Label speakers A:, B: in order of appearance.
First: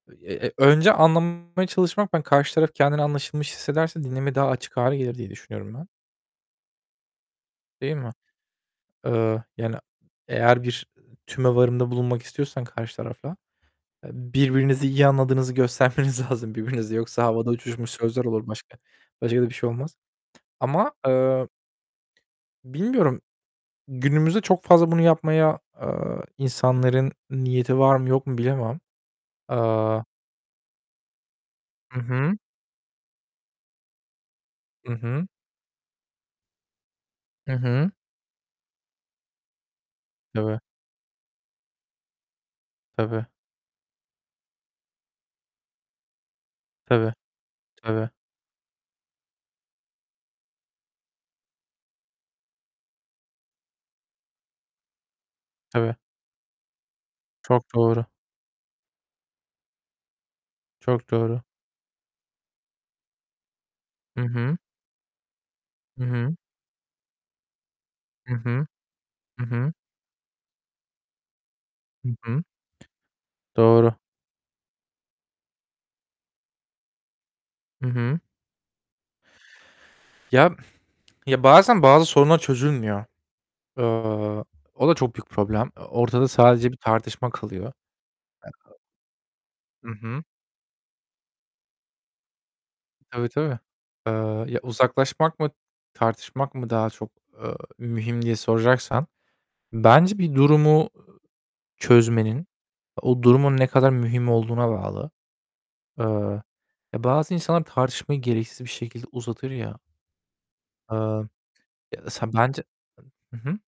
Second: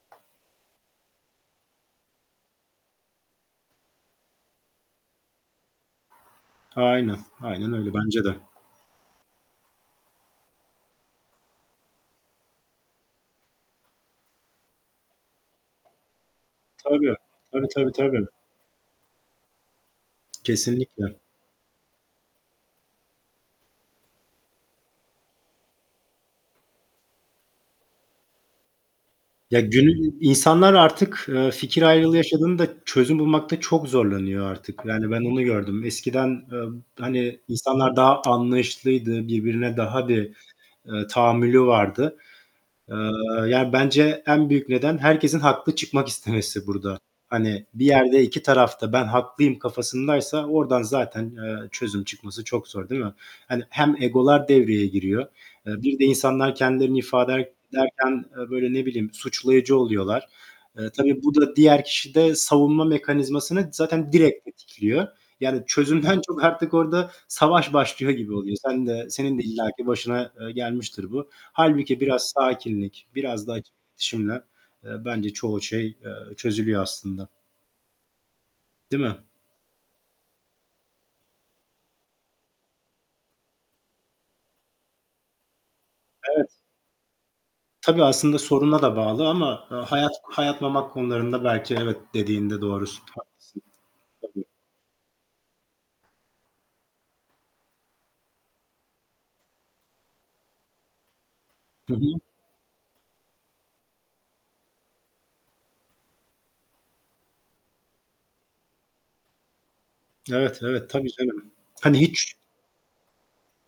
A: Eee, eee, önce anlamaya çalışmak, ben karşı taraf kendini anlaşılmış hissederse dinlemeye daha açık hâle gelir diye düşünüyorum ben.
B: Aynen, aynen öyle.
A: Değil mi?
B: Bence de.
A: Eee, yani, eğer bir tümevarımda bulunmak istiyorsan karşı tarafa, eee, birbirinizi iyi anladığınızı göstermeniz lazım birbirinizi.
B: Tabii,
A: Yoksa havada
B: tabii,
A: uçuşmuş
B: tabii,
A: sözler
B: tabii.
A: olur başka, başka da bir şey olmaz. Ama,
B: Kesinlikle.
A: eee, bilmiyorum, günümüzde çok fazla bunu yapmaya, eee, insanların niyeti var mı yok mu bilemem.
B: Ya,
A: Aaa
B: günül insanlar artık, eee, fikir
A: Hı
B: ayrılığı
A: hı.
B: yaşadığında, çözüm bulmakta çok zorlanıyor artık.
A: Hı
B: Yani, ben
A: hı.
B: onu gördüm. Eskiden, eee, be hani,
A: Hı hı.
B: insanlar daha anlayışlıydı, birbirine daha bir,
A: Tabii.
B: eee, tahammülü vardı. Eee,
A: Tabii.
B: yani, bence en büyük neden herkesin haklı çıkmak istemesi burada.
A: Tabii.
B: Hani, bir
A: Tabii.
B: yerde iki taraf da ben haklıyım kafasındaysa, oradan zaten, eee, çözüm çıkması çok zor değil mi? Hani, hem egolar devreye giriyor. Eee,
A: Tabii.
B: bir de insanlar kendilerini ifade er
A: Çok doğru.
B: ederken, eee, böyle, ne bileyim, suçlayıcı oluyorlar. Eee,
A: Çok
B: tabii bu
A: doğru.
B: da diğer kişide savunma mekanizmasını zaten
A: Hı
B: direkt
A: hı.
B: tetikliyor. Yani,
A: Hı
B: çözümden
A: hı.
B: çok artık orada savaş başlıyor gibi
A: Hı
B: oluyor.
A: hı.
B: Sen de, senin de
A: Hı hı.
B: illaki başına, eee, gelmiştir bu. Hâlbuki
A: Hı
B: biraz
A: hı.
B: sakinlik, biraz da açık
A: Doğru.
B: iletişimle, eee, bence çoğu şey, eee, çözülüyor aslında.
A: Hı hı.
B: Değil mi?
A: Ya, ya, bazen, bazı sorunlar çözülmüyor. Eee, o da çok büyük problem. Eee, ortada
B: Evet.
A: sadece bir tartışma kalıyor.
B: Tabii aslında
A: [unintelligible]
B: soruna da bağlı ama, eee,
A: Hı
B: hayat
A: hı.
B: hayat memat konularında belki evet dediğinde doğrusun,
A: Tabii tabii.
B: haklısın.
A: Eee,
B: Tabii.
A: ya uzaklaşmak mı, tartışmak mı daha çok, eee, mühim diye soracaksan, bence bir durumu
B: Hı hı.
A: çözmenin, o durumun ne kadar mühim olduğuna bağlı. Eee, ya, bazı insanlar tartışmayı gereksiz bir şekilde uzatır ya.
B: Evet, evet.
A: Eee,
B: Tabii canım. Hani,
A: ya da
B: hiç
A: sen, bence Hı hı.